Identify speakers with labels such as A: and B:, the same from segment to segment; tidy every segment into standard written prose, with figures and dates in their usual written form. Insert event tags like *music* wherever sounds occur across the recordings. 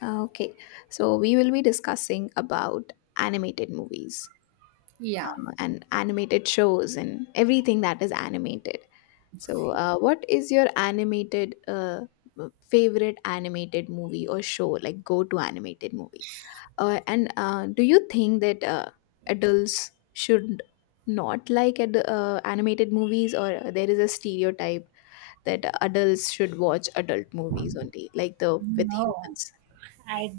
A: Okay, so we will be discussing about animated movies,
B: Yeah.
A: and animated shows and everything that is animated. So, what is your animated favorite animated movie or show, like go-to animated movie? And do you think that adults should not like animated movies, or there is a stereotype that adults should watch adult movies only, like the with
B: No,
A: humans?
B: I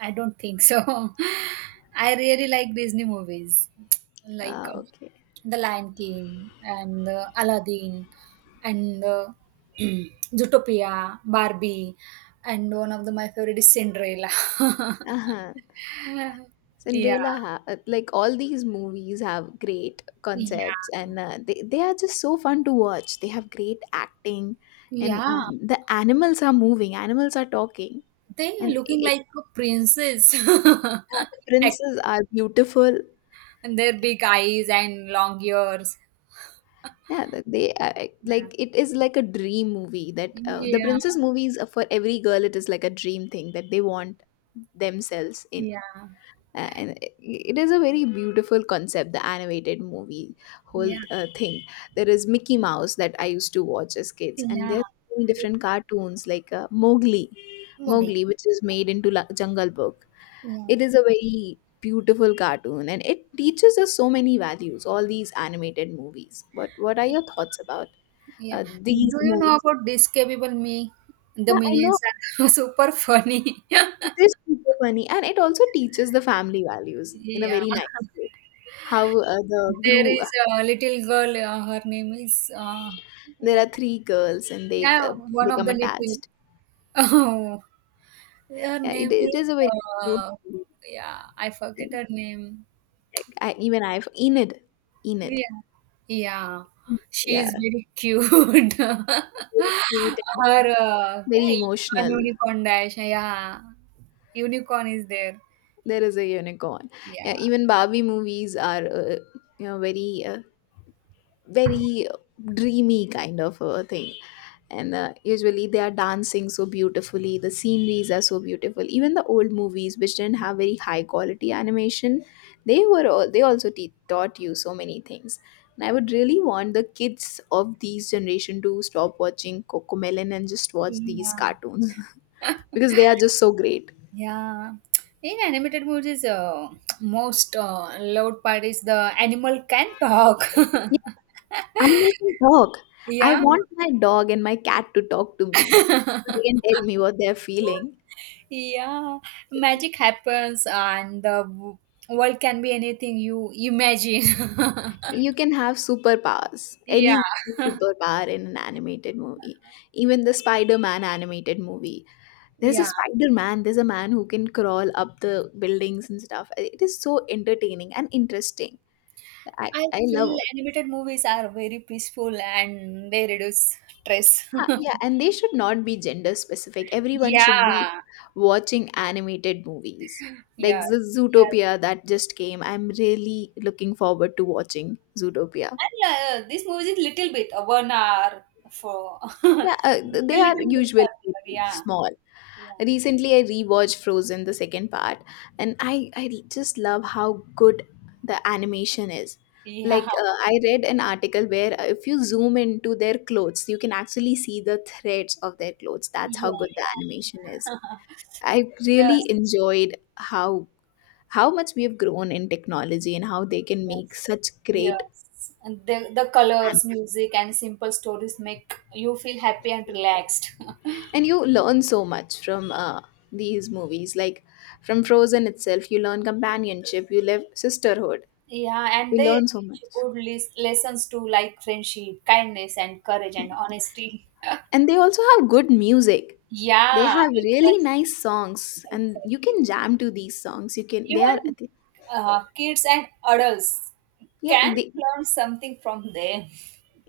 B: I don't think so. *laughs* I really like Disney movies, like
A: Okay.
B: The Lion King and Aladdin and *clears throat* Zootopia, Barbie, and one of the my favorite is Cinderella. *laughs*
A: Uh-huh.
B: Yeah,
A: Cinderella, like all these movies, have great concepts
B: yeah,
A: and they are just so fun to watch. They have great acting, and
B: yeah.
A: the animals are moving, animals are talking,
B: They
A: and
B: looking like a princess.
A: yeah, the
B: *laughs* Ac-
A: princes are beautiful.
B: and their big eyes and long ears.
A: Yeah, that they,
B: Yeah,
A: like it is like a dream movie that, the
B: yeah,
A: princess movies are for every girl. It is like a dream thing that they want themselves in.
B: yeah.
A: And it is a very beautiful concept, the animated movie whole
B: Yeah,
A: thing. There is Mickey Mouse that I used to watch as kids, and
B: yeah,
A: there's many different cartoons like, mowgli
B: Woody.
A: mowgli which is made into Jungle Book.
B: Yeah,
A: It is a very beautiful cartoon, and it teaches us so many values, all these animated movies. What are your thoughts about
B: yeah.
A: uh, these
B: Do you know
A: movies?
B: about this capable me? The
A: Yeah, I know.
B: minions are *laughs* super funny.
A: It
B: *laughs*
A: is super funny, and it also teaches the family values in a
B: Yeah,
A: very nice way. How, the
B: there
A: guru.
B: is a little girl. Her name is
A: There
B: what?
A: are three girls, and they,
B: Yeah, one of
A: become
B: the little. *laughs*
A: attached.
B: Oh, her
A: Yeah, it,
B: name
A: it
B: is.
A: is a very cute
B: Uh,
A: movie.
B: yeah, I forget
A: And,
B: her name.
A: like, even I've Enid.
B: Yeah.
A: Enid.
B: Yeah. She
A: Yeah,
B: is very cute. *laughs*
A: very cute and
B: Her yeah,
A: very emotional.
B: unicorn dash. Yeah. Unicorn is there.
A: There is a unicorn.
B: Yeah.
A: Yeah, even Barbie movies are, very, very dreamy kind of a thing. And usually they are dancing so beautifully, the sceneries are so beautiful. Even the old movies which didn't have very high quality animation, they also taught you so many things. And I would really want the kids of these generation to stop watching Cocomelon and just watch these
B: Yeah.
A: cartoons *laughs* because they are just so great.
B: Yeah. In animated movies, most loud part is the animal can talk. *laughs*
A: Yeah, animal can talk. I
B: Yeah,
A: want my dog and my cat to talk to me so they can tell me what they're feeling.
B: yeah. Magic happens and the world can be anything you imagine.
A: You can have superpowers,
B: *laughs* Yeah,
A: any superpower in an animated movie. Even the Spider Man animated movie. There's a
B: yeah.
A: Spider Man, there's a man who can crawl up the buildings and stuff. It is so entertaining and interesting. I,
B: I
A: I love
B: feel
A: it.
B: animated movies are very peaceful and they reduce stress.
A: Huh. Yeah,
B: *laughs*
A: and they should not be gender specific. Everyone should be
B: Yeah,
A: watching animated movies. Like
B: yes,
A: the
B: yes.
A: Zootopia that just came. I'm really looking forward to watching Zootopia.
B: And this movie is little bit, 1 hour for *laughs*
A: Yeah,
B: little,
A: they are
B: little movies
A: usually
B: are there. Yeah,
A: small.
B: yeah,
A: Recently, I rewatched Frozen, the second part, and I just love how good the animation is.
B: yeah,
A: Like, I read an article where, if you zoom into their clothes, you can actually see the threads of their clothes. That's
B: yeah,
A: how good the animation is.
B: yeah. *laughs*
A: I really
B: Yes,
A: enjoyed how much we have grown in technology, and how they
B: yes,
A: can make
B: yes,
A: such great.
B: yes. And the colors, music, and simple stories make you feel happy and relaxed. *laughs*
A: And you learn so much from, these movies, like from Frozen itself you learn companionship, you live sisterhood,
B: Yeah, and
A: you
B: they
A: learn so
B: teach
A: much.
B: good lessons too, like friendship, kindness, and courage and honesty. *laughs*
A: And they also have good music, they
B: Yeah,
A: have really
B: exactly,
A: nice songs, and you
B: exactly.
A: can jam to these songs, you can, they are.
B: Even kids and adults
A: Yeah,
B: can
A: they.
B: learn something from them.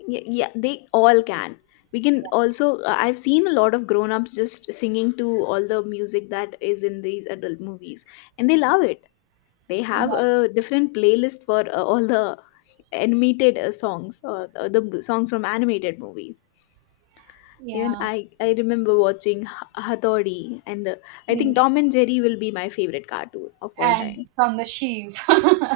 A: Yeah, yeah, they all can. We can
B: Yeah,
A: also, I've seen a lot of grown ups just singing to all the music that is in these adult movies, and they love it. They
B: yeah,
A: have a different playlist for, all the animated, songs, or the songs from animated movies. Even
B: yeah,
A: I remember watching Hathori, and I think Tom
B: yeah.
A: and Jerry will be my favorite cartoon of all
B: And
A: time.
B: from the sheep. *laughs*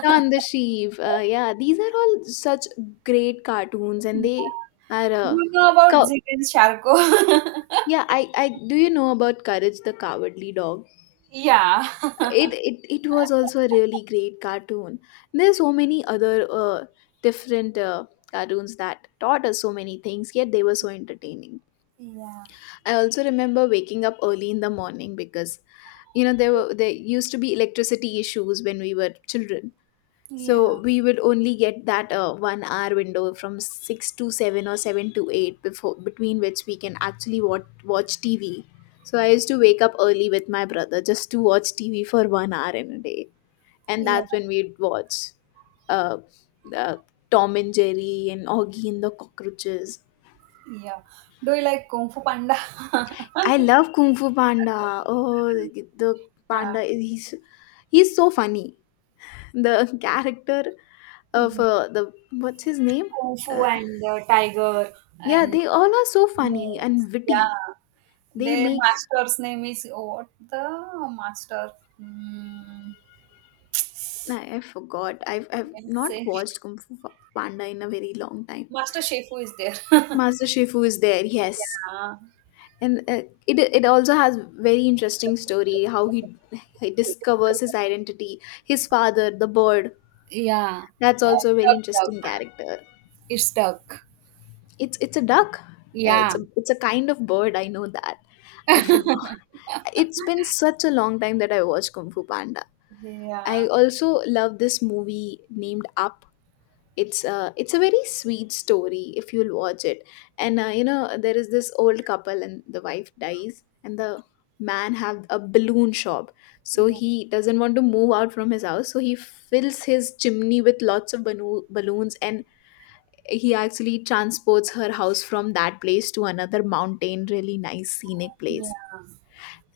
A: Shaun the Sheep. Yeah, these are all such great cartoons, and
B: Yeah.
A: they are.
B: You know about
A: Cow-
B: Zig and Sharko. *laughs*
A: yeah, I do you know about Courage the Cowardly Dog?
B: Yeah.
A: it
B: *laughs*
A: it, it was also a really great cartoon. There's so many other, different, cartoons that taught us so many things, yet they were so entertaining.
B: Yeah.
A: I also remember waking up early in the morning, because there used to be electricity issues when we were children.
B: Yeah.
A: So we would only get that, one hour window from 6 to 7 or 7 to 8, before between which we can actually watch TV. So I used to wake up early with my brother just to watch TV for one hour in a day, and
B: Yeah.
A: that's when we'd watch, uh, uh, Tom and Jerry and Augie and the cockroaches.
B: Yeah. Do you like Kung Fu Panda? *laughs*
A: I love Kung Fu Panda. Oh, the
B: Yeah,
A: panda is, he's so funny. The character of,
B: yeah.
A: the, what's his name?
B: Kung Fu
A: Uh,
B: and Tiger
A: yeah,
B: and
A: they all are so funny
B: snakes.
A: and
B: Yeah,
A: witty. They
B: their
A: make
B: master's name is what the master? Mm,
A: I forgot. I've
B: let's
A: not
B: say
A: watched Kung Fu Panda in a very long
B: *laughs*
A: time.
B: Master Shefu is there. *laughs*
A: Master Shifu is there. Yes,
B: Yeah,
A: and it also has very interesting story, how he discovers his identity, his father the bird.
B: yeah.
A: That's
B: Uh,
A: also a very
B: duck.
A: interesting character.
B: It's duck.
A: It's a duck. Yeah,
B: Yeah,
A: it's a kind of bird. I know that. I forgot. It's been such a long time that I watched Kung Fu Panda. I
B: yeah,
A: also love this movie named Up. It's a very sweet story if you'll watch it. And you know there is this old couple and the wife dies, and the man have a balloon shop, so
B: yeah,
A: he doesn't want to move out from his house, so he fills his chimney with lots of balloons, and he actually transports her house from that place to another mountain, really nice scenic place.
B: yeah.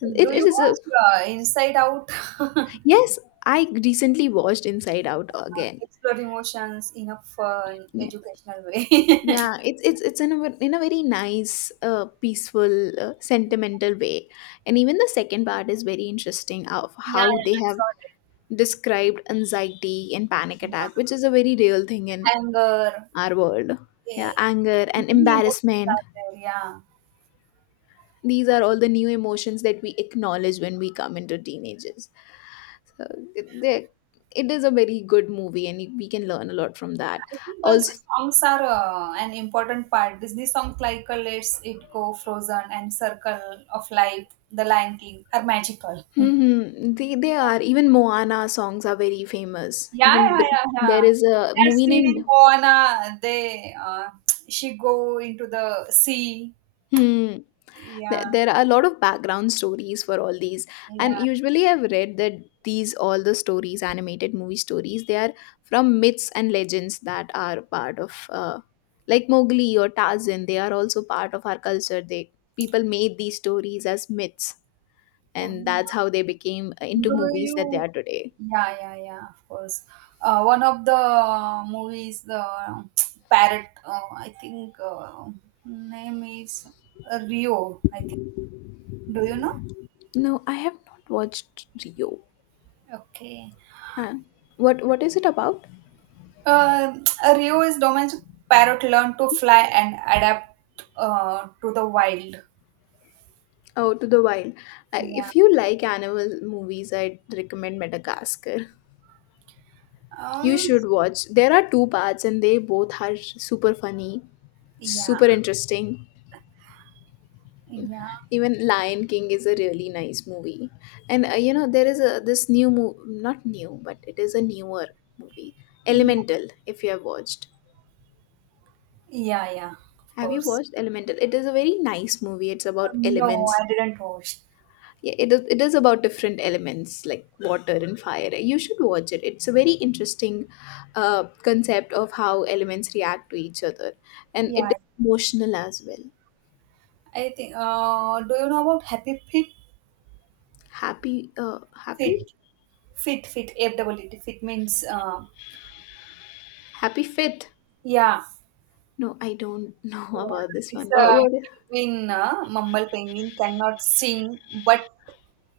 A: And it,
B: Do
A: it
B: you
A: is a.
B: watch Inside Out? *laughs*
A: Yes, I recently watched Inside Out again.
B: Explore emotions in a fun, educational way. *laughs*
A: Yeah, it's in a very nice, peaceful, sentimental way, and even the second part is very interesting of
B: Yeah, yeah,
A: how they
B: I saw
A: have
B: that.
A: described anxiety and panic attack,
B: Yeah.
A: which is a very real thing in
B: Anger,
A: our world. Yeah,
B: eh,
A: anger and
B: many emotions
A: embarrassment;
B: are there. Yeah,
A: these are all the new emotions that we acknowledge when we come into teenagers. So it, they- it is a very good movie, and we can learn a lot from that.
B: I think also
A: Also.
B: songs are an important part. Disney songs like "Let's It Go," "Frozen," and "Circle of Life," "The Lion King" are magical. Hmm.
A: Mm-hmm. They are. Even Moana songs are very famous.
B: Yeah, yeah, yeah,
A: There
B: yeah.
A: is a
B: That
A: movie
B: scene in
A: named.
B: Moana, they *tsk* she go into the sea.
A: Hmm. There,
B: Yeah,
A: there are a lot of background stories for all these. And
B: yeah.
A: usually I've read that these, all the stories, animated movie stories, they are from myths and legends that are part of, like Mowgli or Tarzan. They are also part of our culture. They People made these stories as myths.
B: Oh,
A: And that's
B: yeah.
A: how they became into
B: Do
A: movies that they
B: you?
A: are today.
B: Yeah, yeah, yeah. Of course. One of the movies, the *tsk* parrot. I think name is Rio. I think. Do you know?
A: No, I have not watched Rio.
B: Okay.
A: Uh, what is it about?
B: Uh, *tsk* Rio is domestic parrot learn to fly and adapt to the wild.
A: Oh, to the wild.
B: Yeah.
A: If you like animal movies, I'd recommend Madagascar. You
B: Um.
A: should watch. There are two parts, and they both are super funny,
B: Yeah.
A: super interesting.
B: Yeah.
A: Even Lion King is a really nice movie, and you know there is a this new movie, not new, but it is a newer movie,
B: Yeah.
A: Elemental. If you have watched,
B: Yeah. Yeah. Of
A: Have you
B: course.
A: watched Elemental? It is a very nice movie. It's about
B: No,
A: elements.
B: I didn't watch.
A: Yeah, it is about different elements like water and fire. You should watch it. It's a very interesting, concept of how elements react to each other, and it
B: Yeah.
A: is emotional as well.
B: I think. Do you know about Happy Fit?
A: Happy, uh, happy,
B: Fit, fit, fit. F double T. Fit means.
A: happy Fit.
B: Yeah,
A: No, I don't know *laughs*
B: yeah.
A: about this
B: It's
A: one.
B: a
A: What? What?
B: penguin. Mumble penguin cannot sing, but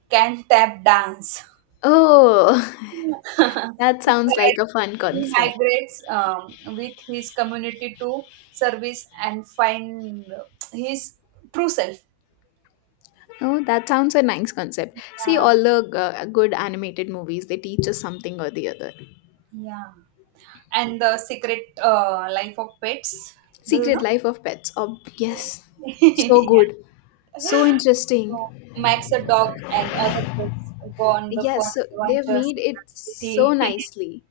B: can tap dance.
A: Oh,
B: *laughs*
A: *laughs* that sounds
B: But
A: like a fun
B: he
A: concept.
B: migrates with his community to service and find his true self.
A: Oh, that sounds a nice concept. See,
B: Yeah,
A: all the, good animated movies, they teach us something or the other.
B: yeah. And the secret life of pets. Do you
A: Secret
B: know? *laughs*
A: Life of Pets. Oh, yes, so
B: Yeah.
A: good. So interesting.
B: So Max the dog and other pets go on the fun
A: Yes, so they've
B: adventures
A: made
B: in
A: it
B: the
A: so
B: city.
A: nicely,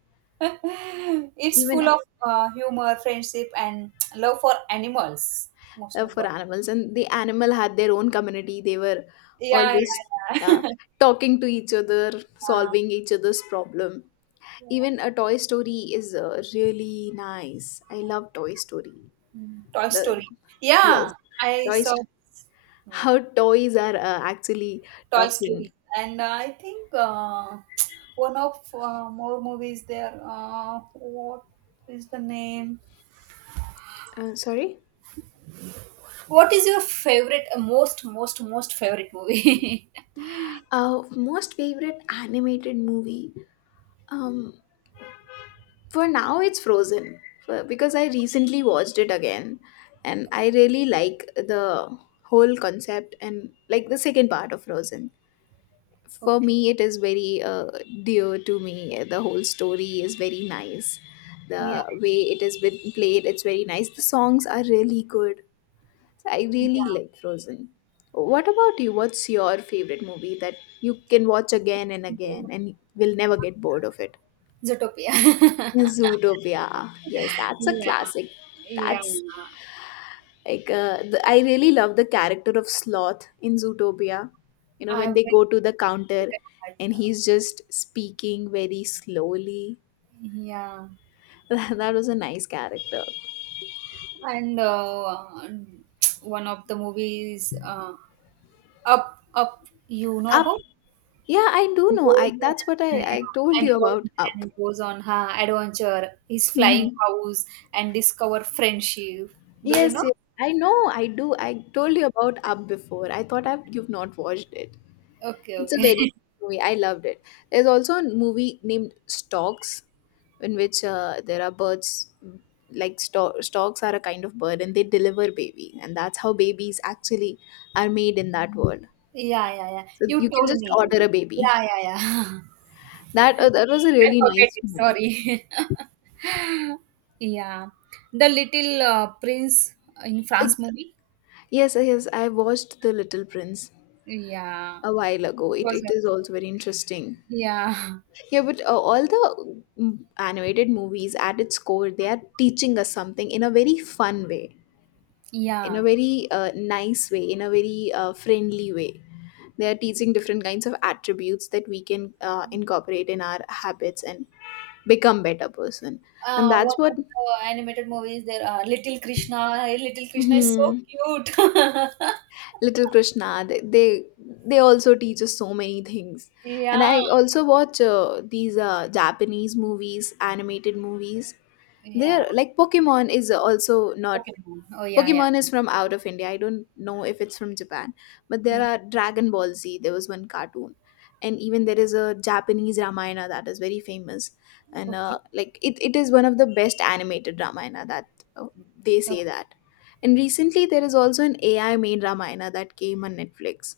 B: *laughs* It's full
A: even,
B: of humor, friendship, and love for animals, most
A: for
B: important.
A: animals. And the animal had their own community. They were
B: Yeah,
A: always,
B: yeah,
A: uh,
B: yeah. *laughs*
A: talking to each other,
B: Uh,
A: solving each other's problem. Even a Toy Story is, really nice. I love Toy Story.
B: Toy
A: The
B: Story.
A: Yes,
B: Yeah, I saw
A: toys.
B: this movie,
A: How toys are, actually
B: Toy
A: talking.
B: Story, and I think *tsk* one of more movies there. What is the name?
A: Sorry.
B: What is your favorite, most favorite movie?
A: Most favorite animated movie. Um, for now it's Frozen, because I recently watched it again, and I really like the whole concept, and like the second part of Frozen.
B: *laughs*
A: For
B: Okay.
A: me, it is very, dear to me. The whole story is very nice, the
B: Yeah.
A: way it has been played. It's very nice, the songs are really good, so I really
B: Yeah.
A: like Frozen. What about you? What's your favorite movie that you can watch again and again and will never get bored of it?
B: Zootopia. *laughs*
A: Zootopia. Yes, that's a
B: Yeah.
A: classic.
B: Yeah.
A: That's I really love the character of Sloth in Zootopia. You know,
B: I
A: when
B: went
A: they go
B: to
A: to the counter
B: second
A: and
B: part.
A: he's just speaking very slowly.
B: Yeah.
A: *laughs* That was a nice character.
B: And one of the movies, Up, you know
A: Up.
B: about?
A: Yeah, I do know.
B: Old
A: I
B: man,
A: That's what I
B: yeah,
A: told
B: an
A: you
B: old
A: about Up.
B: man goes on her adventure, his
A: Hmm.
B: flying house, and discover friendship. Do you
A: Yes,
B: know?
A: yes. I know. I do. I told you about Up before. I thought you've not watched it.
B: Okay,
A: It's a
B: okay.
A: very
B: *laughs*
A: movie. I loved it. There's also a movie named Storks, in which, there are birds. Like storks are a kind of bird, and they deliver baby, and that's how babies actually are made in that world.
B: Yeah, yeah, yeah.
A: So
B: You
A: you can
B: told
A: just order
B: me.
A: a baby.
B: Yeah, yeah, yeah. *laughs*
A: That was a
B: I
A: really
B: forget
A: nice
B: it.
A: movie.
B: Sorry. *laughs* Yeah. The Little Prince in
A: Uh,
B: France movie.
A: Yes, I watched The Little Prince
B: Yeah.
A: a while ago.
B: It
A: It
B: was.
A: it is also very interesting.
B: Yeah.
A: Yeah, but, all the, animated movies at its core, they are teaching us something in a very fun way, in a
B: Yeah.
A: very, nice way, in a very, friendly way. They are teaching different kinds of attributes that we can, incorporate in our habits and become better person. And
B: One
A: that's what,
B: of the animated movies there are Little Krishna. Hey, Little Krishna is so
A: hmm,
B: cute. *laughs*
A: Little Krishna. They also teach us so many things. And
B: Yeah.
A: I also watch, these, Japanese movies, animated movies.
B: Yeah.
A: They're like Pokemon is also not.
B: Pokemon. Oh, yeah, yeah.
A: Pokemon is from out of India. I don't know if it's from Japan, but
B: Yeah.
A: there are Dragon Ball Z. There was one cartoon, and even there is a Japanese Ramayana that is very famous, and
B: Okay,
A: like it is one of the best animated Ramayana that, uh, they say
B: okay.
A: that. And recently, there is also an AI made Ramayana that came on Netflix,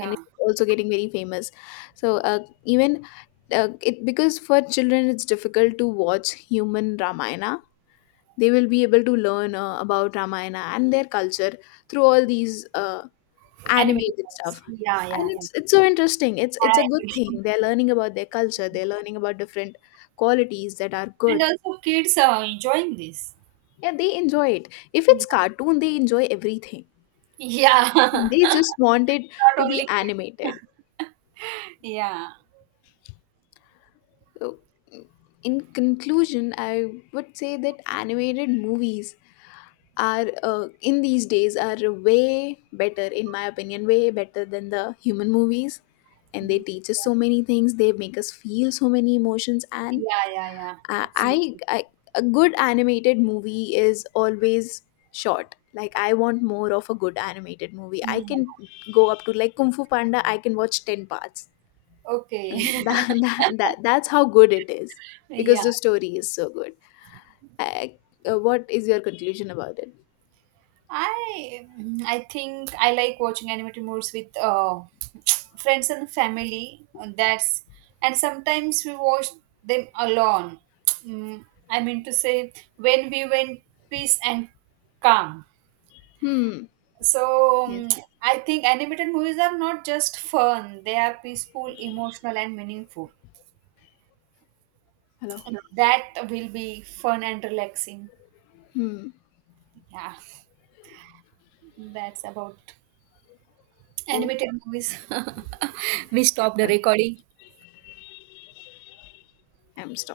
A: and it's also getting very famous. So, even it because for children, it's difficult to watch human Ramayana, they will be able to learn, about Ramayana and their culture through all these,
B: Animated
A: animated stuff.
B: movies. Yeah, yeah,
A: And
B: yeah.
A: it's so interesting. it's
B: I
A: it's a good thing
B: agree.
A: they're learning about their culture, they're learning about different qualities that are
B: And
A: good.
B: also kids are enjoying this.
A: Yeah, they enjoy it. If
B: Yeah.
A: it's
B: *laughs*
A: cartoon, they enjoy everything. They
B: Not
A: just want it to be
B: only kids.
A: animated.
B: Yeah.
A: So, in conclusion, I would say that animated movies are, in these days, are way better in my opinion, way better than the human movies. And they
B: Yeah,
A: teach us so many things, they make us feel so many emotions. And
B: yeah, yeah. Absolutely.
A: I a good animated movie is always short, like I want more of a good animated movie. I
B: Yeah.
A: can go up to like Kung Fu Panda, I can watch 10 parts, and
B: Okay.
A: *laughs* that's how good it is because
B: *laughs* Yeah.
A: the story is so good. I, what is your conclusion about it?
B: I I think I like watching animated movies with *tsk* friends and family. That's And sometimes we watch them alone. *tsk* Mm, I mean to say when we went peace and calm.
A: Hmm.
B: So
A: Yes.
B: I think animated movies are not just fun; they are peaceful, emotional, and meaningful.
A: Hello.
B: That will be fun and relaxing.
A: Hmm.
B: Yeah, that's about
A: Oh.
B: animated movies. *laughs* We stop the
A: Uh,
B: recording.
A: I'm stuck.